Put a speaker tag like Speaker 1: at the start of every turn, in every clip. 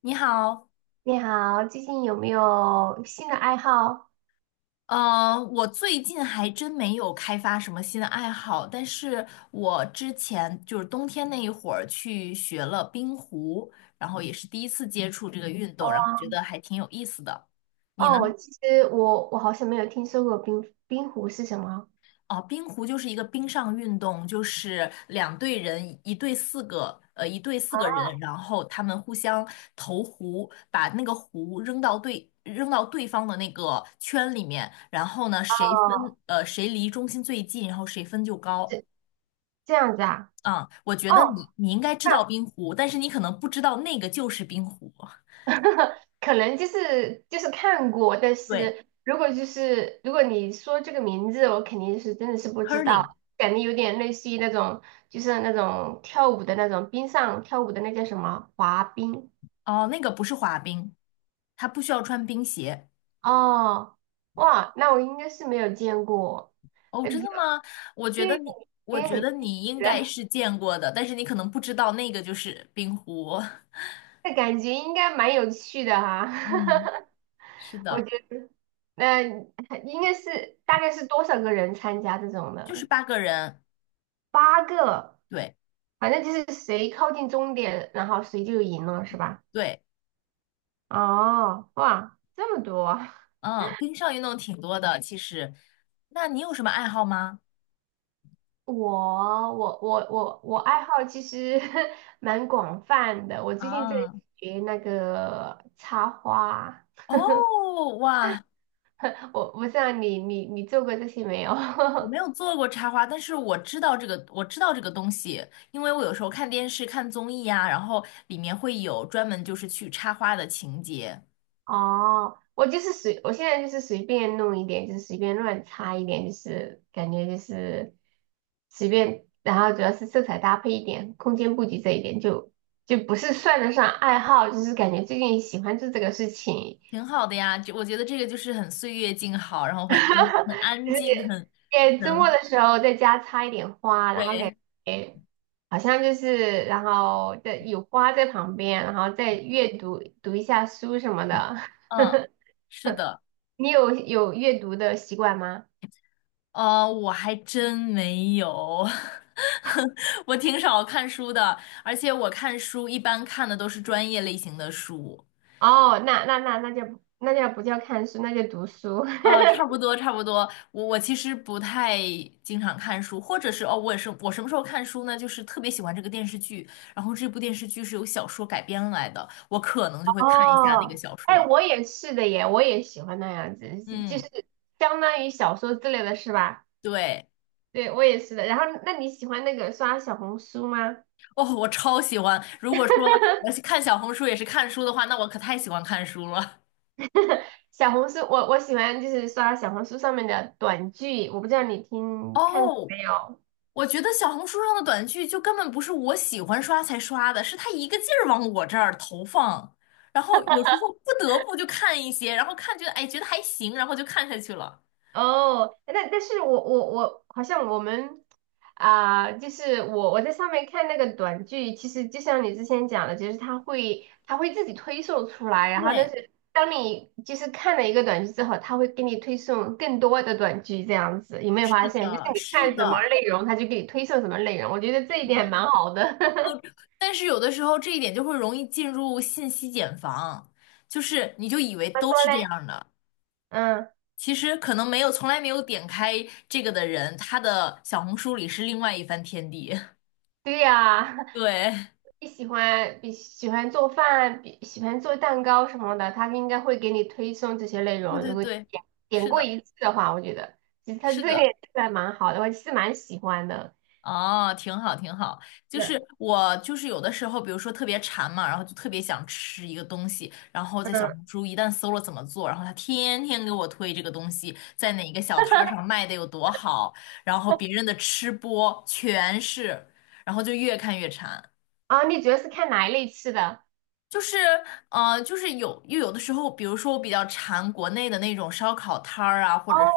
Speaker 1: 你好，
Speaker 2: 你好，最近有没有新的爱好？
Speaker 1: 我最近还真没有开发什么新的爱好，但是我之前就是冬天那一会儿去学了冰壶，然后也是第一次接触这个运
Speaker 2: 哦
Speaker 1: 动，然后觉
Speaker 2: 啊
Speaker 1: 得还挺有意思的。你呢？
Speaker 2: 哦，其实我好像没有听说过冰壶是什么。
Speaker 1: 哦，冰壶就是一个冰上运动，就是两队人，一队四个，呃，一队四个
Speaker 2: 哦，
Speaker 1: 人，然后他们互相投壶，把那个壶扔到对方的那个圈里面，然后呢，
Speaker 2: 哦，
Speaker 1: 谁离中心最近，然后谁分就高。
Speaker 2: 这这样子啊？
Speaker 1: 啊，我觉得
Speaker 2: 哦，
Speaker 1: 你应该知道冰壶，但是你可能不知道那个就是冰壶。
Speaker 2: 那 可能就是看过，但
Speaker 1: 对
Speaker 2: 是如果你说这个名字，我肯定是真的是不知
Speaker 1: ，curling,
Speaker 2: 道，感觉有点类似于那种就是那种跳舞的那种冰上跳舞的那叫什么滑冰？
Speaker 1: 哦，那个不是滑冰，它不需要穿冰鞋。
Speaker 2: 哦，哇，那我应该是没有见过。
Speaker 1: 哦，真
Speaker 2: 比。
Speaker 1: 的
Speaker 2: 这
Speaker 1: 吗？我觉得
Speaker 2: 对，
Speaker 1: 你，我
Speaker 2: 也很
Speaker 1: 觉得
Speaker 2: 新
Speaker 1: 你应
Speaker 2: 奇的，
Speaker 1: 该是见过的，但是你可能不知道那个就是冰壶。
Speaker 2: 这感觉应该蛮有趣的哈。
Speaker 1: 嗯，是
Speaker 2: 我
Speaker 1: 的，
Speaker 2: 觉得，那应该是大概是多少个人参加这种
Speaker 1: 就是
Speaker 2: 的？
Speaker 1: 八个人。
Speaker 2: 八个，
Speaker 1: 对
Speaker 2: 反正就是谁靠近终点，然后谁就赢了，是吧？
Speaker 1: 对，
Speaker 2: 哦，哇，这么多！
Speaker 1: 嗯，冰上运动挺多的，其实。那你有什么爱好吗？
Speaker 2: 我爱好其实 蛮广泛的，我最近在
Speaker 1: 啊，
Speaker 2: 学那个插花，
Speaker 1: 哦，哇，
Speaker 2: 我不知道你做过这些没有？
Speaker 1: 我没有 做过插花，但是我知道这个，我知道这个东西，因为我有时候看电视、看综艺啊，然后里面会有专门就是去插花的情节。
Speaker 2: 哦，我就是随，我现在就是随便弄一点，就是随便乱插一点，就是感觉就是随便，然后主要是色彩搭配一点，空间布局这一点就不是算得上爱好，就是感觉最近喜欢做这个事情，
Speaker 1: 挺好的呀，就我觉得这个就是很岁月静好，然后很 安
Speaker 2: 就是
Speaker 1: 静，很
Speaker 2: 也周末
Speaker 1: 很
Speaker 2: 的时候在家插一点花，然后感
Speaker 1: 对，
Speaker 2: 觉好像就是然后在有花在旁边，然后再阅读读一下书什么的，
Speaker 1: 嗯，是的，
Speaker 2: 你有阅读的习惯吗？
Speaker 1: 我还真没有，我挺少看书的，而且我看书一般看的都是专业类型的书，
Speaker 2: 哦，那就不叫看书，那就读书。
Speaker 1: 呃，差不多，我其实不太经常看书，或者是哦，我也是，我什么时候看书呢？就是特别喜欢这个电视剧，然后这部电视剧是由小说改编来的，我可能就 会看一下那个
Speaker 2: 哦，
Speaker 1: 小
Speaker 2: 哎，
Speaker 1: 说，
Speaker 2: 我也是的耶，我也喜欢那样子，就是
Speaker 1: 嗯。
Speaker 2: 相当于小说之类的是吧？
Speaker 1: 对，
Speaker 2: 对，我也是的。然后，那你喜欢那个刷小红书吗？
Speaker 1: 哦，我超喜欢。如果说 我看小红书也是看书的话，那我可太喜欢看书了。
Speaker 2: 小红书，我喜欢就是刷小红书上面的短剧，我不知道你 听看过
Speaker 1: 哦，
Speaker 2: 没有？
Speaker 1: 我觉得小红书上的短剧就根本不是我喜欢刷才刷的，是它一个劲儿往我这儿投放，然后有时候不得不就看一些，然后看觉得哎觉得还行，然后就看下去了。
Speaker 2: 哦，那但是我好像我们啊、就是我在上面看那个短剧，其实就像你之前讲的，就是它会自己推送出来，然后但
Speaker 1: 对，
Speaker 2: 是当你就是看了一个短剧之后，它会给你推送更多的短剧，这样子有没有
Speaker 1: 是
Speaker 2: 发现？就是
Speaker 1: 的，
Speaker 2: 你
Speaker 1: 是
Speaker 2: 看什么
Speaker 1: 的，
Speaker 2: 内容，它就给你推送什么内容，我觉得这
Speaker 1: 是
Speaker 2: 一点还
Speaker 1: 的。
Speaker 2: 蛮好的。
Speaker 1: 但是有的时候这一点就会容易进入信息茧房，就是你就以为
Speaker 2: 他
Speaker 1: 都
Speaker 2: 说
Speaker 1: 是
Speaker 2: 嘞，
Speaker 1: 这样的。
Speaker 2: 嗯，
Speaker 1: 其实可能没有从来没有点开这个的人，他的小红书里是另外一番天地。
Speaker 2: 对呀、
Speaker 1: 对，
Speaker 2: 你喜欢比喜欢做饭，比喜欢做蛋糕什么的，他应该会给你推送这些内
Speaker 1: 对
Speaker 2: 容。
Speaker 1: 对
Speaker 2: 如果你
Speaker 1: 对，
Speaker 2: 点点
Speaker 1: 是
Speaker 2: 过
Speaker 1: 的，
Speaker 2: 一次的话，我觉得其实他这
Speaker 1: 是
Speaker 2: 个也
Speaker 1: 的，
Speaker 2: 是还蛮好的，我是蛮喜欢的。
Speaker 1: 哦，挺好挺好。就
Speaker 2: 是，
Speaker 1: 是我就是有的时候，比如说特别馋嘛，然后就特别想吃一个东西，然后在小
Speaker 2: 嗯，
Speaker 1: 红书一旦搜了怎么做，然后他天天给我推这个东西在哪个小摊儿上 卖的有多好，然后别人的吃播全是，然后就越看越馋。
Speaker 2: 啊，你主要是看哪一类吃的？
Speaker 1: 就是有的时候，比如说我比较馋国内的那种烧烤摊儿啊，或
Speaker 2: 哦，
Speaker 1: 者说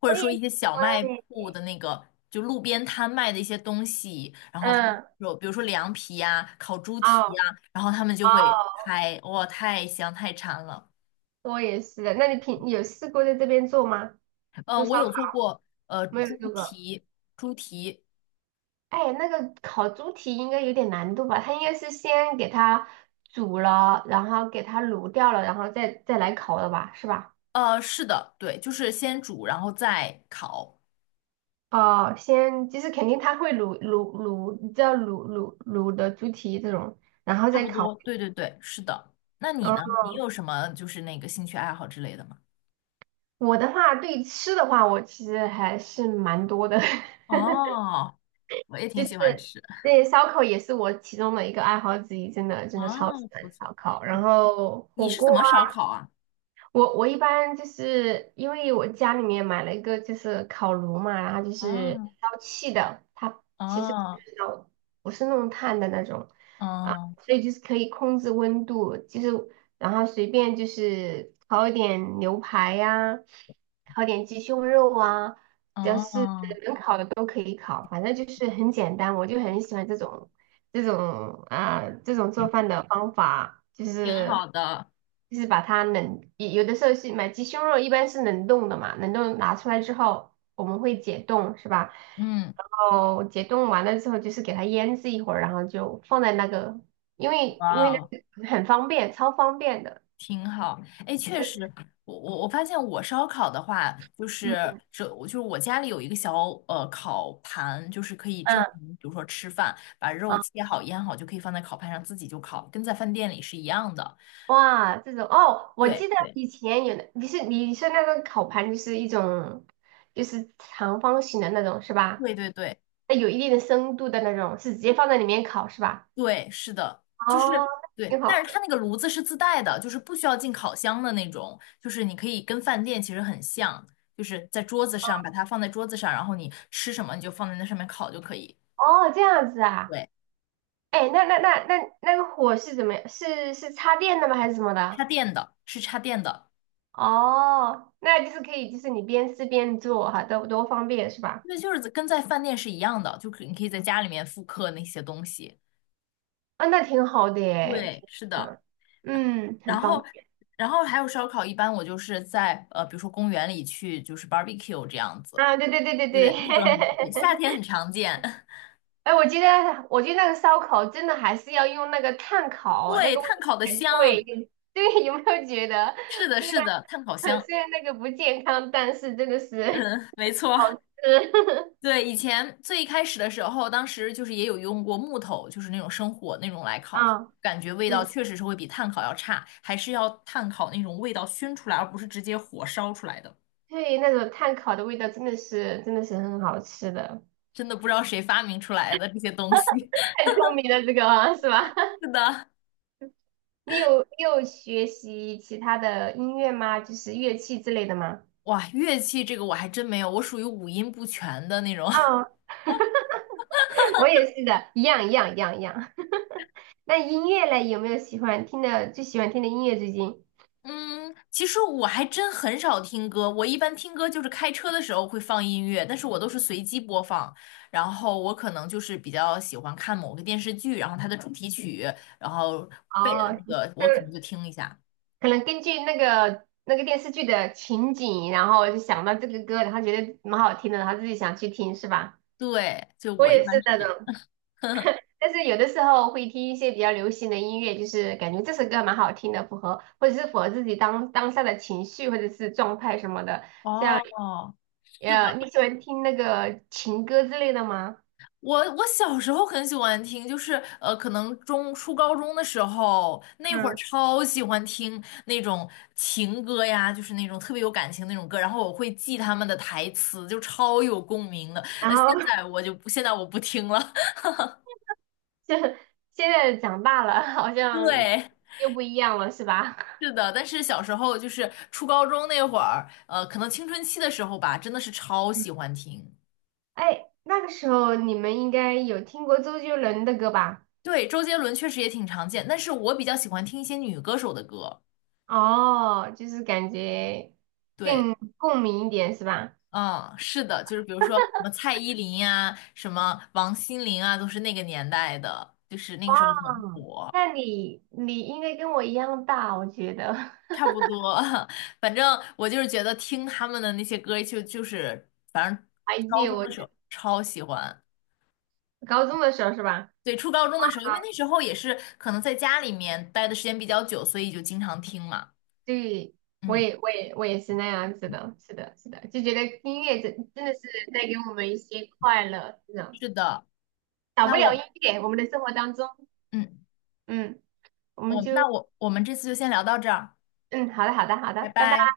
Speaker 1: 或者
Speaker 2: 我也
Speaker 1: 说一
Speaker 2: 喜
Speaker 1: 些小
Speaker 2: 欢
Speaker 1: 卖
Speaker 2: 诶。
Speaker 1: 铺的那个，就路边摊卖的一些东西，然后他们
Speaker 2: 嗯，
Speaker 1: 有比如说凉皮呀、烤猪蹄
Speaker 2: 哦，
Speaker 1: 呀、然后他们就会开，哇，太香太馋了。
Speaker 2: 我也是的。那你平你有试过在这边做吗？
Speaker 1: 嗯、
Speaker 2: 做
Speaker 1: 我
Speaker 2: 烧烤
Speaker 1: 有做过
Speaker 2: 没有
Speaker 1: 猪
Speaker 2: 做过？
Speaker 1: 蹄，猪蹄，
Speaker 2: 哎，那个烤猪蹄应该有点难度吧？它应该是先给它煮了，然后给它卤掉了，然后再来烤的吧，是吧？
Speaker 1: 呃，是的，对，就是先煮然后再烤，
Speaker 2: 哦，先就是肯定它会卤，你知道卤的猪蹄这种，然后
Speaker 1: 差
Speaker 2: 再
Speaker 1: 不
Speaker 2: 烤。
Speaker 1: 多，对对对，是的。那你
Speaker 2: 嗯，
Speaker 1: 呢？你有什么就是那个兴趣爱好之类的吗？
Speaker 2: 我的话对吃的话，我其实还是蛮多的，
Speaker 1: 哦，我也
Speaker 2: 就
Speaker 1: 挺喜欢
Speaker 2: 是
Speaker 1: 吃。
Speaker 2: 对烧烤也是我其中的一个爱好之一，真的真
Speaker 1: 啊，
Speaker 2: 的超级喜
Speaker 1: 不
Speaker 2: 欢
Speaker 1: 错。
Speaker 2: 烧烤，然
Speaker 1: 你
Speaker 2: 后
Speaker 1: 你
Speaker 2: 火
Speaker 1: 是
Speaker 2: 锅。
Speaker 1: 怎么
Speaker 2: 啊。
Speaker 1: 烧烤啊？
Speaker 2: 我一般就是因为我家里面买了一个就是烤炉嘛，然后就是
Speaker 1: 啊
Speaker 2: 烧气的，它其实不
Speaker 1: 哦
Speaker 2: 是烧不是弄炭的那种啊，
Speaker 1: 哦
Speaker 2: 所以就是可以控制温度，就是然后随便就是烤一点牛排呀、烤点鸡胸肉啊，只要是
Speaker 1: 哦，
Speaker 2: 都可以烤，反正就是很简单，我就很喜欢这种做饭的方法，就
Speaker 1: 挺好
Speaker 2: 是
Speaker 1: 的，
Speaker 2: 就是把它冷，有的时候是买鸡胸肉，一般是冷冻的嘛，冷冻拿出来之后我们会解冻，是吧？
Speaker 1: 嗯，
Speaker 2: 然后解冻完了之后就是给它腌制一会儿，然后就放在那个，因为
Speaker 1: 哇
Speaker 2: 因为那
Speaker 1: 哦
Speaker 2: 个很方便，超方便的。
Speaker 1: 挺好。哎，确实，我发现我烧烤的话，就是
Speaker 2: 嗯
Speaker 1: 这，我就是我家里有一个小烤盘，就是可以正常，
Speaker 2: 嗯
Speaker 1: 比如说吃饭，把肉
Speaker 2: 嗯。
Speaker 1: 切好腌好，就可以放在烤盘上自己就烤，跟在饭店里是一样的。
Speaker 2: 哇，这种哦，我
Speaker 1: 对
Speaker 2: 记得
Speaker 1: 对
Speaker 2: 以前有的，你是你说那个烤盘就是一种，就是长方形的那种是吧？
Speaker 1: 对对对，
Speaker 2: 那有一定的深度的那种，是直接放在里面烤是吧？
Speaker 1: 对，是的，
Speaker 2: 哦，挺
Speaker 1: 但
Speaker 2: 好
Speaker 1: 是它
Speaker 2: 的。
Speaker 1: 那个炉子是自带的，就是不需要进烤箱的那种，就是你可以跟饭店其实很像，就是在桌子上把它放在桌子上，然后你吃什么你就放在那上面烤就可以。
Speaker 2: 哦，这样子啊。
Speaker 1: 对，
Speaker 2: 哎，那那个火是怎么样？是是插电的吗？还是什么的？
Speaker 1: 插电的，是插电的，
Speaker 2: 哦，那就是可以，就是你边吃边做哈，多多方便是吧？
Speaker 1: 那就是跟在饭店是一样的，你可以在家里面复刻那些东西。
Speaker 2: 啊、那挺好的耶，
Speaker 1: 对，是
Speaker 2: 挺好
Speaker 1: 的，
Speaker 2: 的，嗯，很
Speaker 1: 然后。
Speaker 2: 方便。
Speaker 1: 然后还有烧烤，一般我就是在比如说公园里去，就是 barbecue 这样子，
Speaker 2: 啊，对对对对
Speaker 1: 对
Speaker 2: 对。
Speaker 1: 对，那种很夏 天很常见。
Speaker 2: 哎，我觉得那个烧烤真的还是要用那个炭烤，那
Speaker 1: 对，
Speaker 2: 个味
Speaker 1: 炭
Speaker 2: 道
Speaker 1: 烤的
Speaker 2: 才对。
Speaker 1: 香，
Speaker 2: 对，有没有觉得，
Speaker 1: 是的，
Speaker 2: 虽
Speaker 1: 是的，
Speaker 2: 然
Speaker 1: 炭烤 香，
Speaker 2: 虽然那个不健康，但是真的是
Speaker 1: 嗯，没错，
Speaker 2: 好吃。
Speaker 1: 对，以前最一开始的时候，当时就是也有用过木头，就是那种生火那种来烤，
Speaker 2: 啊，
Speaker 1: 感觉味道
Speaker 2: 嗯，
Speaker 1: 确实是会比炭烤要差，还是要炭烤那种味道熏出来，而不是直接火烧出来的。
Speaker 2: 对，那种炭烤的味道真的是真的是很好吃的。
Speaker 1: 真的不知道谁发明出来的这些东西。
Speaker 2: 太聪明了，这个啊是吧？
Speaker 1: 是 的，
Speaker 2: 你有学习其他的音乐吗？就是乐器之类的吗？
Speaker 1: 哇，乐器这个我还真没有，我属于五音不全的那种。
Speaker 2: 哦，我也是的，一样。那音乐嘞，有没有喜欢听的最喜欢听的音乐？最近？
Speaker 1: 嗯，其实我还真很少听歌，我一般听歌就是开车的时候会放音乐，但是我都是随机播放。然后我可能就是比较喜欢看某个电视剧，然后它的主题曲，然后背的
Speaker 2: 哦，
Speaker 1: 那
Speaker 2: 就
Speaker 1: 个我可能
Speaker 2: 是
Speaker 1: 就听一下。
Speaker 2: 可能根据那个电视剧的情景，然后就想到这个歌，然后觉得蛮好听的，然后自己想去听，是吧？
Speaker 1: 对，就
Speaker 2: 我
Speaker 1: 我一
Speaker 2: 也
Speaker 1: 般
Speaker 2: 是
Speaker 1: 是
Speaker 2: 那
Speaker 1: 这
Speaker 2: 种，
Speaker 1: 样。
Speaker 2: 但是有的时候会听一些比较流行的音乐，就是感觉这首歌蛮好听的，符合或者是符合自己当当下的情绪或者是状态什么的。像
Speaker 1: 哦，是的。
Speaker 2: 你喜欢听那个情歌之类的吗？
Speaker 1: 我小时候很喜欢听，就是可能中初高中的时候，那会儿
Speaker 2: 嗯，
Speaker 1: 超喜欢听那种情歌呀，就是那种特别有感情那种歌，然后我会记他们的台词，就超有共鸣的。
Speaker 2: 然
Speaker 1: 那现
Speaker 2: 后
Speaker 1: 在我就不，现在我不听了。
Speaker 2: 就现在长大了，好像
Speaker 1: 对，
Speaker 2: 又不一样了，是吧？
Speaker 1: 是的，但是小时候就是初高中那会儿，可能青春期的时候吧，真的是超喜欢听。
Speaker 2: 哎，那个时候你们应该有听过周杰伦的歌吧？
Speaker 1: 对，周杰伦确实也挺常见，但是我比较喜欢听一些女歌手的歌。
Speaker 2: 哦，就是感觉
Speaker 1: 对，
Speaker 2: 更共鸣一点是吧？
Speaker 1: 嗯，是的，就是比如说什么蔡依林呀、什么王心凌啊，都是那个年代的，就是那
Speaker 2: 哇，
Speaker 1: 个时候很火，
Speaker 2: 那你你应该跟我一样大，我觉得
Speaker 1: 差不多。反正我就是觉得听他们的那些歌就是，反正
Speaker 2: 还
Speaker 1: 高
Speaker 2: 记得，
Speaker 1: 中
Speaker 2: 我
Speaker 1: 的时候超喜欢。
Speaker 2: 高中的时候是吧？
Speaker 1: 对，初高中的时候，因为那时候也是可能在家里面待的时间比较久，所以就经常听嘛。
Speaker 2: 对，我
Speaker 1: 嗯，
Speaker 2: 也我也我也是那样子的，是的，是的，就觉得音乐真真的是带给我们一些快乐，是的，
Speaker 1: 是的。
Speaker 2: 少不
Speaker 1: 那
Speaker 2: 了音
Speaker 1: 我，
Speaker 2: 乐，我们的生活当中，
Speaker 1: 嗯，
Speaker 2: 嗯，我们
Speaker 1: 我那
Speaker 2: 就
Speaker 1: 我我们这次就先聊到这儿，
Speaker 2: 嗯，好的，好的，好
Speaker 1: 拜
Speaker 2: 的，拜拜。
Speaker 1: 拜。